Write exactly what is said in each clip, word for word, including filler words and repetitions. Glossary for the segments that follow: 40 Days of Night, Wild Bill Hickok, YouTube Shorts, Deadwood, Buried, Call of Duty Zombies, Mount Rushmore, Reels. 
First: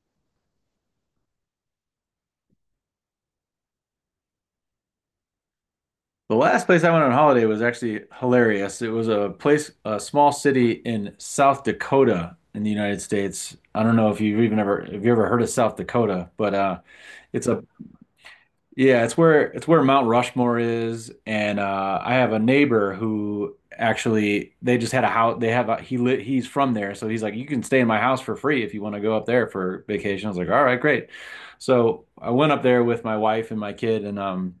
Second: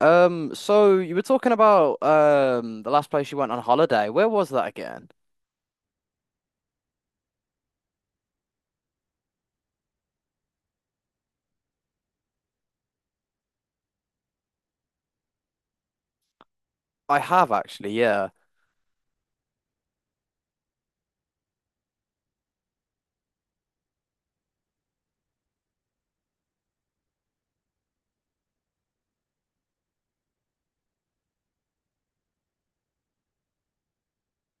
Um, so you were talking about um the last place you went on holiday. Where was that again? The last place I went on holiday was actually hilarious. It was a place, a small city in South Dakota in the United States. I don't know if you've even ever, if you ever heard of South Dakota, but uh, I it's have a, actually, yeah. yeah, it's where it's where Mount Rushmore is. And uh, I have a neighbor who actually they just had a house. They have a, he lit, He's from there, so he's like, you can stay in my house for free if you want to go up there for vacation. I was like, all right, great. So I went up there with my wife and my kid, and um.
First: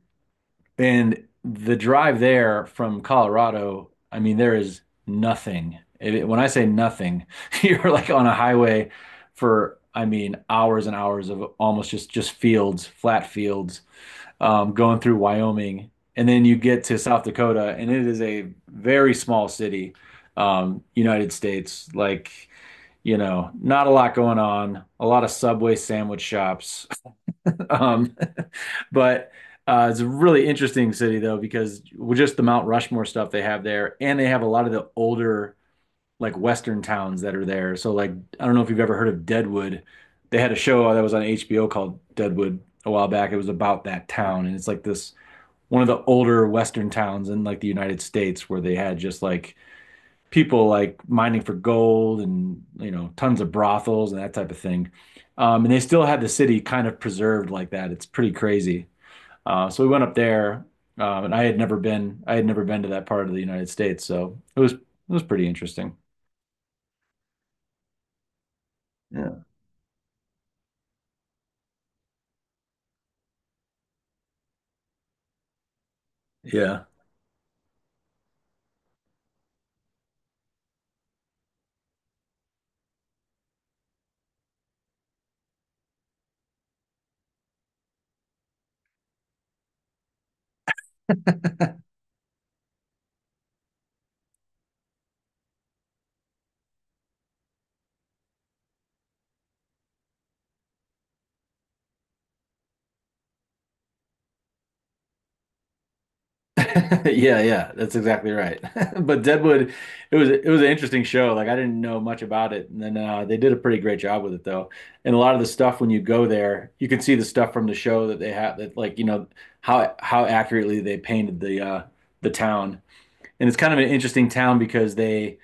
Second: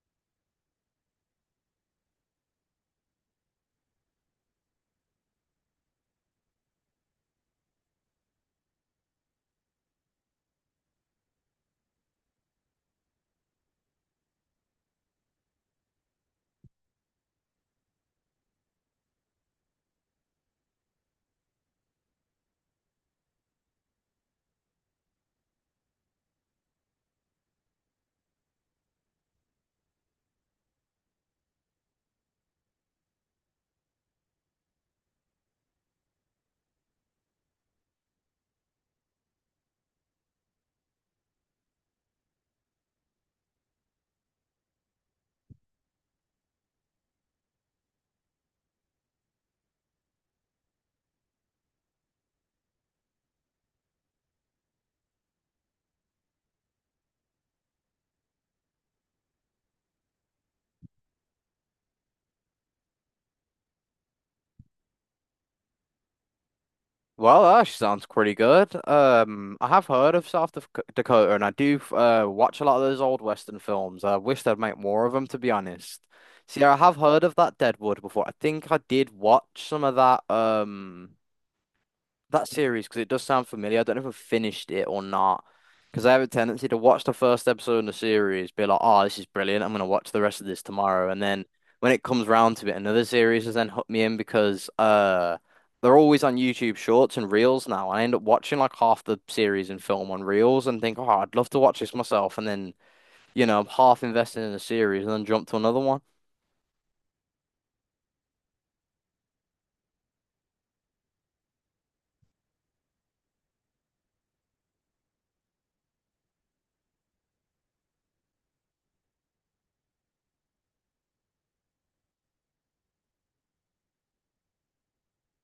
And the drive there from Colorado, I mean, there is nothing. It- when I say nothing, you're like on a highway for, I mean, hours and hours of almost just just fields, flat fields, um, going through Wyoming, and then you get to South Dakota, and it is a very small city, um, United States, like you know, not a lot going on, a lot of Subway sandwich shops, um, but uh, it's a really interesting city though because just the Mount Rushmore stuff they have there, and they have a lot of the older like Western towns that are there. So like I don't know if you've ever heard of Deadwood. They had a show that was on H B O called Deadwood a while back. It was about that town, and it's like this one of the older Western towns in like the United States where they had just like people like mining for gold and you know tons of brothels and that type of thing. Um, and they still had the city kind of preserved like that. It's pretty crazy. Uh, so we went up there, um, and I had never been I had never been to that part of the United States, so it was it was pretty interesting. Well, that actually sounds pretty good. Yeah. Um, I have heard of South Dak- Dakota, and I do uh watch a lot of those old Western films. I wish they'd make more of them, to be honest. See, I Yeah. have heard of that Deadwood before. I think I did watch some of that. Um, that series because it does sound familiar. I don't know if I've finished it or not. Because I have a tendency to watch the first episode in the series, be like, oh, this is brilliant. I'm going to watch the rest of this tomorrow. And then when it comes round to it, another series has then hooked me in because uh, they're always on YouTube Shorts and Reels now. I end up watching like half the series and film on Reels and think, oh, I'd love to watch this myself. And then, you know, I'm half invested in a series and then jump to another one. Yeah, yeah, that's exactly right. But Deadwood, it was it was an interesting show. Like I didn't know much about it, and then uh, they did a pretty great job with it though. And a lot of the stuff when you go there, you can see the stuff from the show that they have that like you know how how accurately they painted the uh, the town. And it's kind of an interesting town because they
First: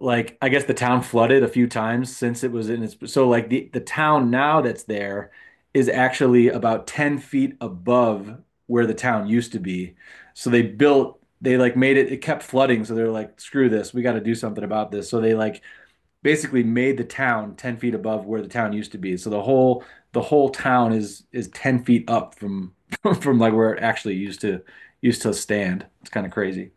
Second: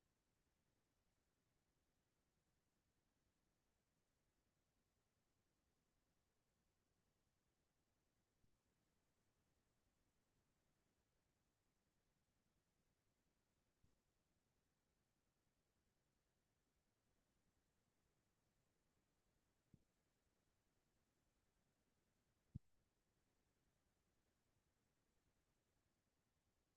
like I guess the town flooded a few times since it was in its so like the the town now that's there is actually about ten feet above where the town used to be. So they built they like made it it kept flooding, so they're like, screw this, we got to do something about this, so they like basically made the town ten feet above where the town used to be, so the whole the whole town is is ten feet up from from like where it actually used to used to stand. It's kind of crazy.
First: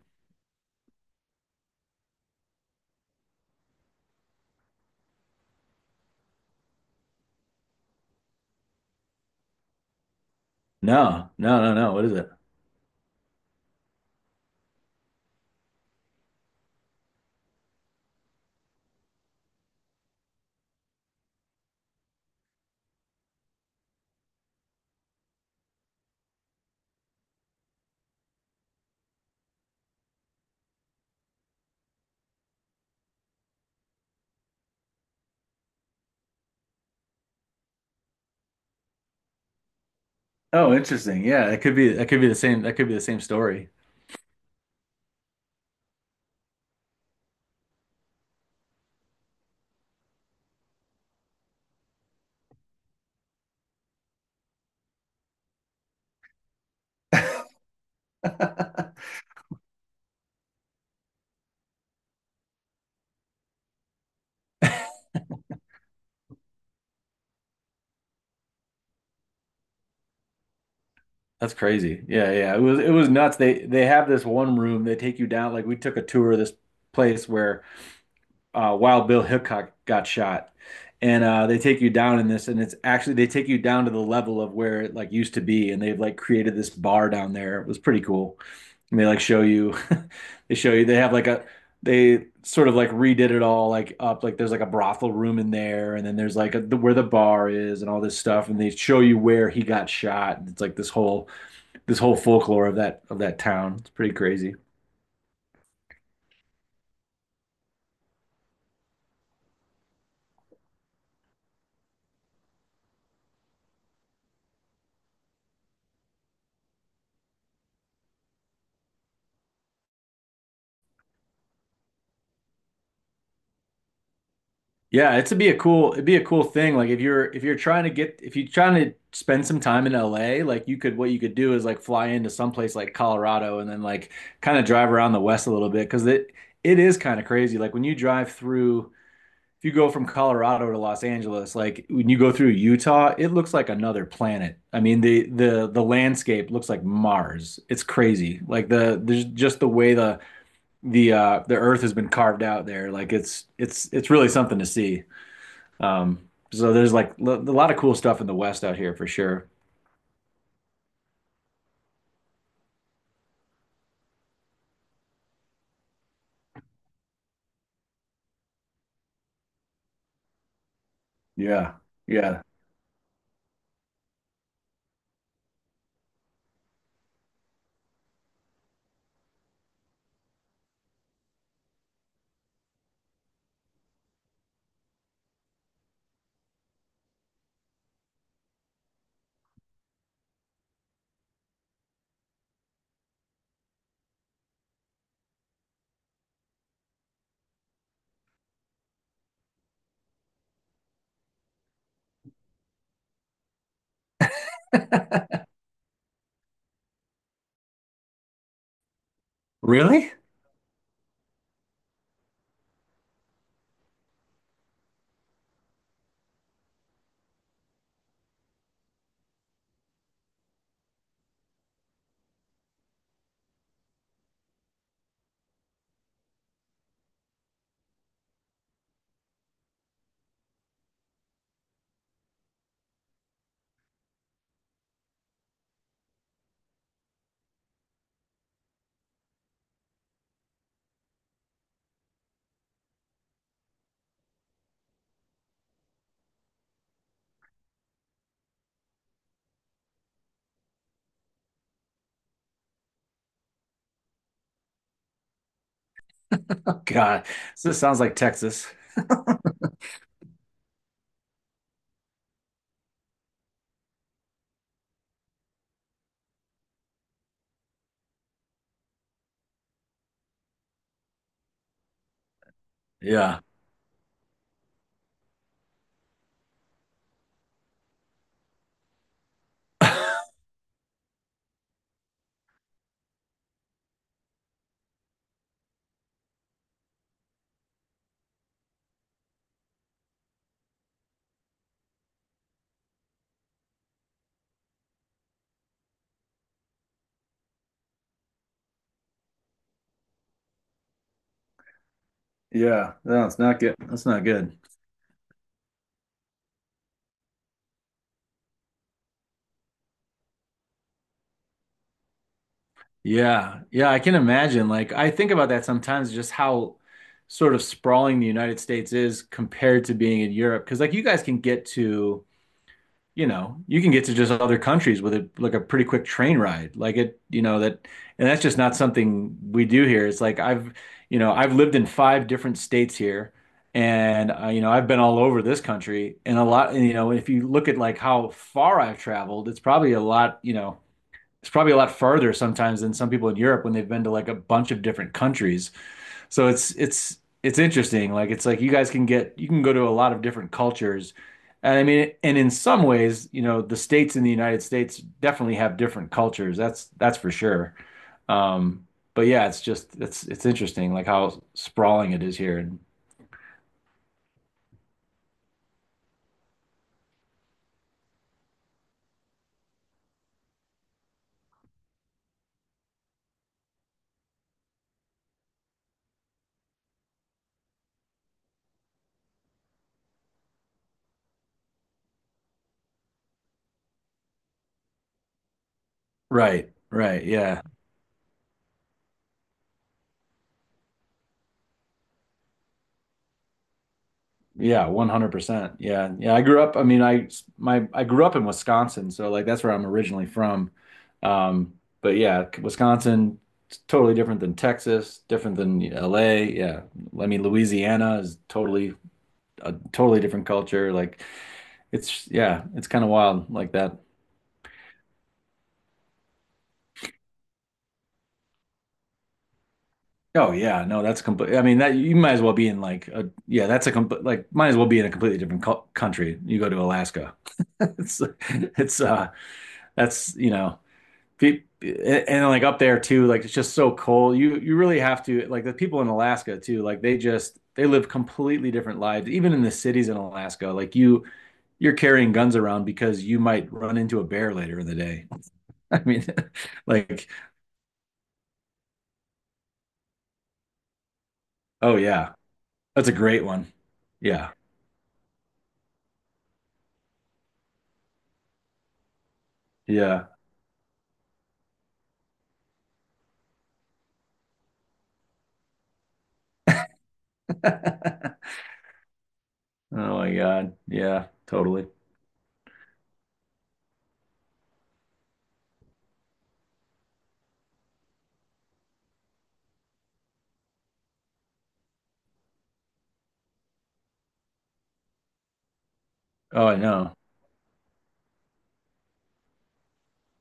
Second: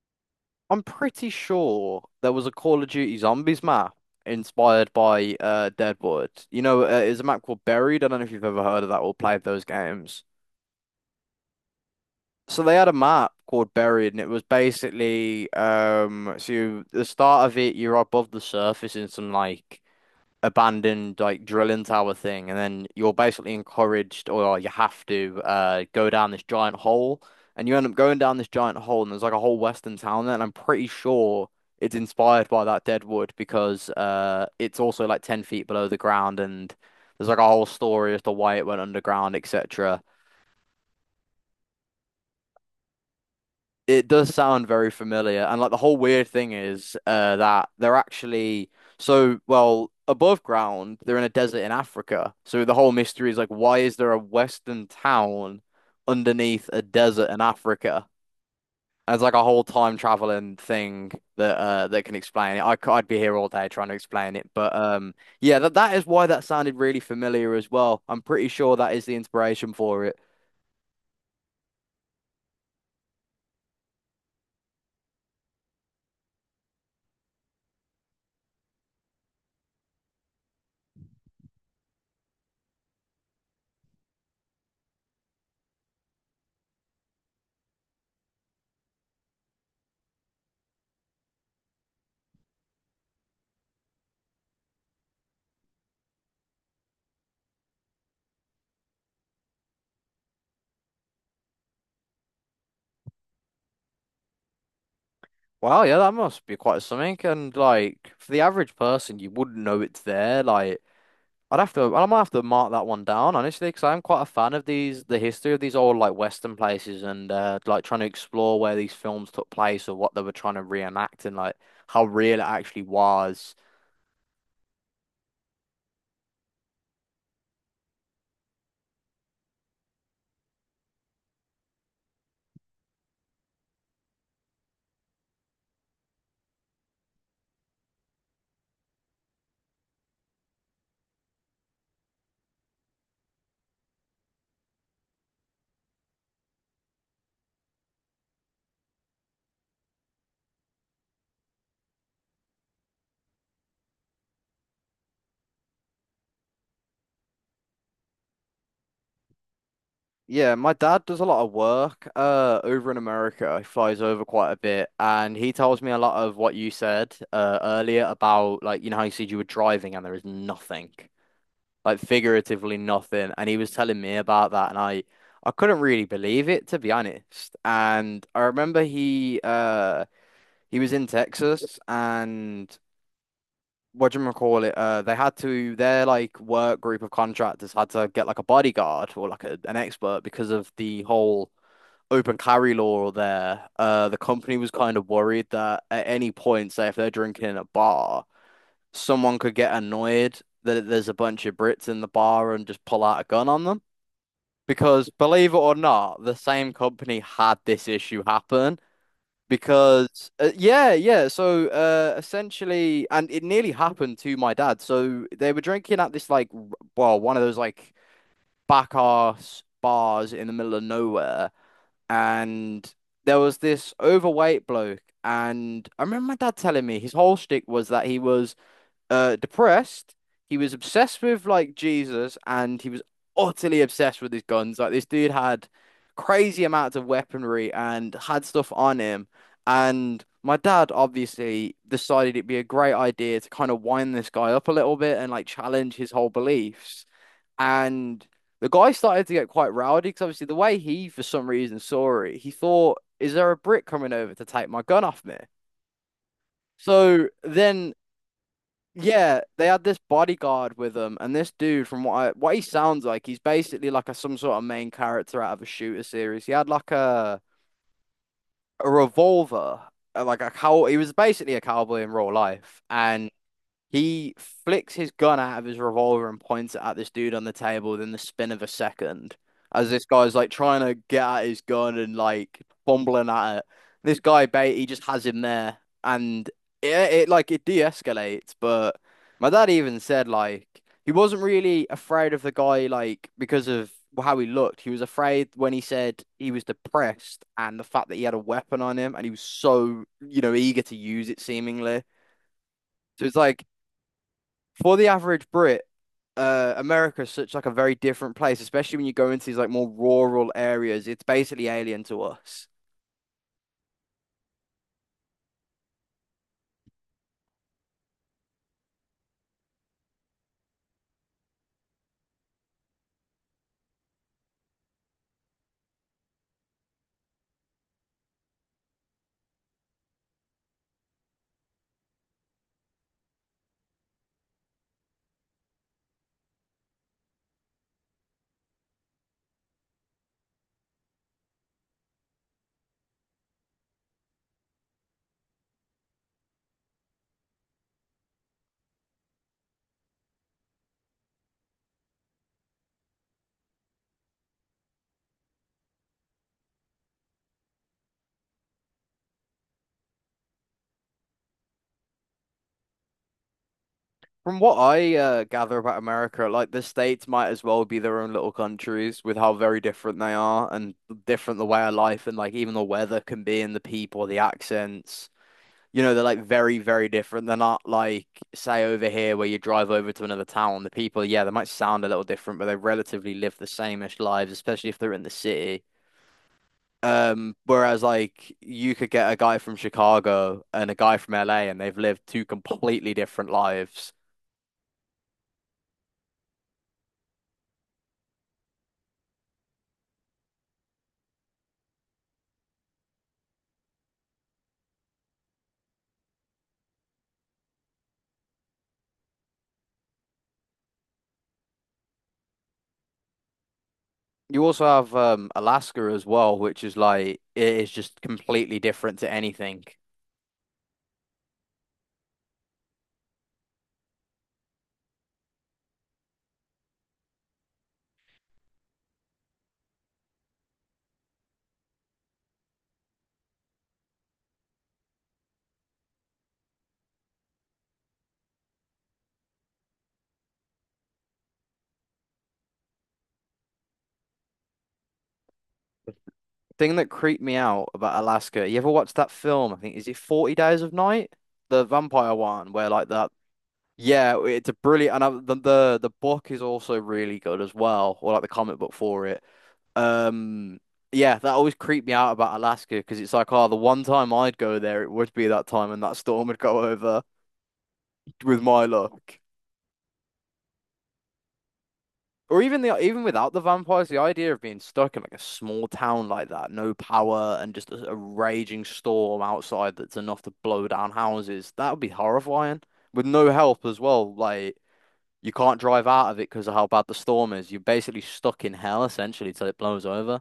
I'm pretty sure there was a Call of Duty Zombies map inspired by uh, Deadwood. You know, uh, it's a map called Buried. I don't know if you've ever heard of that or played those games. No, no, no, no, what is it? So they had a map called Buried, and it was basically um, so you, the start of it, you're above the surface in some like abandoned like drilling tower thing, and then you're basically encouraged or like, you have to uh go down this giant hole, and you end up going down this giant hole, and there's like a whole western town there, and I'm pretty sure it's inspired by that Deadwood because uh it's also like ten feet below the ground, and there's like a whole story as to why it went underground, et cetera. Oh, interesting. Yeah, it could be that could be the same that could be the same story. It does sound very familiar. And like the whole weird thing is uh, that they're actually so well above ground, they're in a desert in Africa. So the whole mystery is like, why is there a Western town underneath a desert in Africa? And it's like a whole time traveling thing that uh, that can explain it. I, c- I'd be here all day trying to explain it. But um, yeah, that, that is why that sounded really familiar as well. I'm pretty sure that is the inspiration for it. That's crazy. Yeah, yeah. It was it was nuts. They they have this one room. They take you down. Like we took a tour of this place where uh, Wild Bill Hickok got shot, and uh, they take you down in this, and it's actually they take you down to the level of where it like used to be, and they've like created this bar down there. It was pretty cool. And they like show you, they show you, they have like a, they sort of like redid it all like up. Like there's like a brothel room in there, and then there's like a, the, where the bar is and all this stuff. And they show you where he got shot. And it's like this whole, this whole folklore of that, of that town. It's pretty crazy. Wow, yeah, that must be quite something. And like for the average person, you wouldn't know it's there. Like I'd have to, I might have to mark that one down honestly, because I'm quite a fan of these, the history of these old like Western places, and uh, like trying to explore where these films took place or what they were trying to reenact and like how real it actually was. Yeah, it's to be a cool, it'd be a cool thing. Like if you're, if you're trying to get, if you're trying to spend some time in L A, like you could, what you could do is like fly into someplace like Colorado and then like kind of drive around the West a little bit because it, it is kind of crazy. Like when you drive through, If you go from Colorado to Los Angeles, like when you go through Utah, it looks like another planet. I mean, the the the landscape looks like Mars. It's crazy. Like the there's just the way the the uh the earth has been carved out there. Like it's it's it's really something to see. Um so there's like a lot of cool stuff in the West out here for sure. Yeah, my dad does a lot of work uh over in America. He flies over quite a bit, and he tells me a lot of what you said uh earlier about like you know how you said you were driving and there is nothing. Yeah. Like Yeah. figuratively nothing. And he was telling me about that, and I I couldn't really believe it to be honest. And I remember he uh he was in Texas, and what do you call it? Uh, they had to their like work group of contractors had to get like a bodyguard or like a, an expert because of the whole. Open carry law there. Uh, the company was kind of worried that at any point, say if they're drinking in a bar, someone could get annoyed that there's a bunch of Brits in the bar and just pull out a gun on them. Because believe it or not, the same company had this issue happen. Really? Because uh, yeah, yeah. So uh, essentially, and it nearly happened to my dad. So they were drinking at this like, r- well, one of those like back arse bars in the middle of nowhere, and there was this overweight bloke. And I remember my dad telling me his whole shtick was that he was uh depressed. He was obsessed with like Jesus and he was utterly obsessed with his guns. Like this dude had crazy amounts of weaponry and had stuff on him. And my dad obviously decided it'd be a great idea to kind of wind this guy up a little bit and like challenge his whole beliefs. And the guy started to get quite rowdy because obviously the way he, for some reason, saw it, he thought, "Is there a brick coming over to take my gun off me?" Oh, God. So This then sounds like Texas. yeah, they had this bodyguard with them, and this dude, from what I, what he sounds like, he's basically like a some sort of main character out of a shooter series. He had like a a revolver, uh, like a cow. He was basically a cowboy in real life, and Yeah. he flicks his gun out of his revolver and points it at this dude on the table within the spin of a second. As this guy's like trying to get at his gun and like fumbling at it. This guy bait he just has him there and it, it like it de-escalates, but my dad even said like he wasn't really afraid of the guy like because of how he looked. He was afraid when he said he was depressed and the fact that he had a weapon on him and he was so, you know, eager to use it seemingly. Yeah. So No, it's it's not like good. That's not good. for the average Brit, uh, America is such like a very different place, especially when you go into these like more rural areas. It's basically alien to us. Yeah, yeah, I can imagine. Like, I think about that sometimes, just how sort of sprawling the United States is compared to being in Europe. Because, like, you guys can get to, you know, you can get to just other countries with a like a pretty quick train ride. Like it, you know, that, and that's just not something we do here. It's like I've, you know, I've lived in five different states here, and uh, you know, I've been all over this country, and a lot, and, you know, if you look at like how far I've traveled, it's probably a lot, you know, it's probably a lot farther sometimes than some people in Europe when they've been to like a bunch of different countries. So it's it's it's interesting. Like it's like you guys can get you can go to a lot of different cultures. And I mean, and in some ways, you know, the states in the United States definitely have different cultures. That's that's for sure. Um, but yeah, it's just it's it's interesting like how sprawling it is here. And From what I uh, gather about America, like the states might as well be their own little countries with how very different they are and different the way of life and like even the weather can be and the people, the accents. You know, they're like very, very different. They're not like, say, over here where you drive over to another town. The people, yeah, they might sound a little different, but they relatively live the same-ish lives, especially if they're in the city. right, right, Um, yeah. Whereas like you could get a guy from Chicago and a guy from L A and they've lived two completely different lives. Yeah, one hundred percent. Yeah. Yeah, I grew up, I mean, I my I grew up in Wisconsin, so like that's where I'm originally from. Um, but yeah, Wisconsin it's totally different than Texas, different than L A. Yeah. I mean, Louisiana is totally a totally different culture. Like it's yeah, it's kind of wild like that. You also have um Alaska as well, which is like it is just completely different to anything. Oh yeah, no, that's complete. I mean, that you might as well be in like a yeah, that's a complete like might as well be in a completely different co country. You go to Alaska. It's it's uh that's you know Pe- and, and like up there too, like it's just so cold. You you really have to like the people in Alaska too, like they just they live completely different lives. Even in the cities in Alaska, like you you're carrying guns around because you might run into a bear later in the day. I mean, Thing that like, creeped me out about Alaska, you ever watched that film? I think is it forty Days of Night? The oh vampire yeah, one where like that's a the great one. Yeah, Yeah. it's a brilliant, and I, the, the the book is also really good as well, or like the comic book for it. Yeah. Um, yeah, that always creeped me out about Alaska because it's like, oh, the one time I'd go there, it would be that time, and that storm would go over with my luck. Oh my God. Yeah, totally. Or even the even without the vampires, the idea of being stuck in like a small town like that, no power, and just a, a raging storm outside that's enough to blow down houses, that would be horrifying. With no help as well, like. You can't drive out of it Oh, because of I how bad the know. storm is. You're basically stuck in hell essentially till it blows over.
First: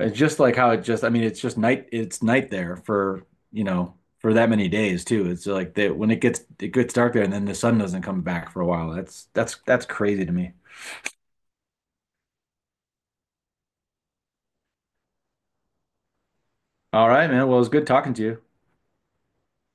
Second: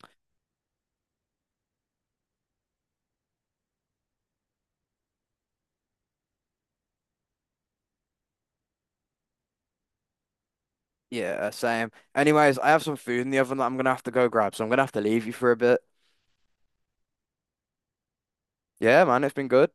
It's just like how it just, I mean, it's just night, it's night there for, you know, for that many days too. It's like that when it gets it gets dark there and then the sun doesn't come back for a while. That's that's that's crazy to me. Yeah, same. Anyways, I have some food in the oven that I'm gonna have to go grab, so I'm gonna have to leave you for a bit. All right, man. Well, it was good talking to you. Yeah, man, it's been good.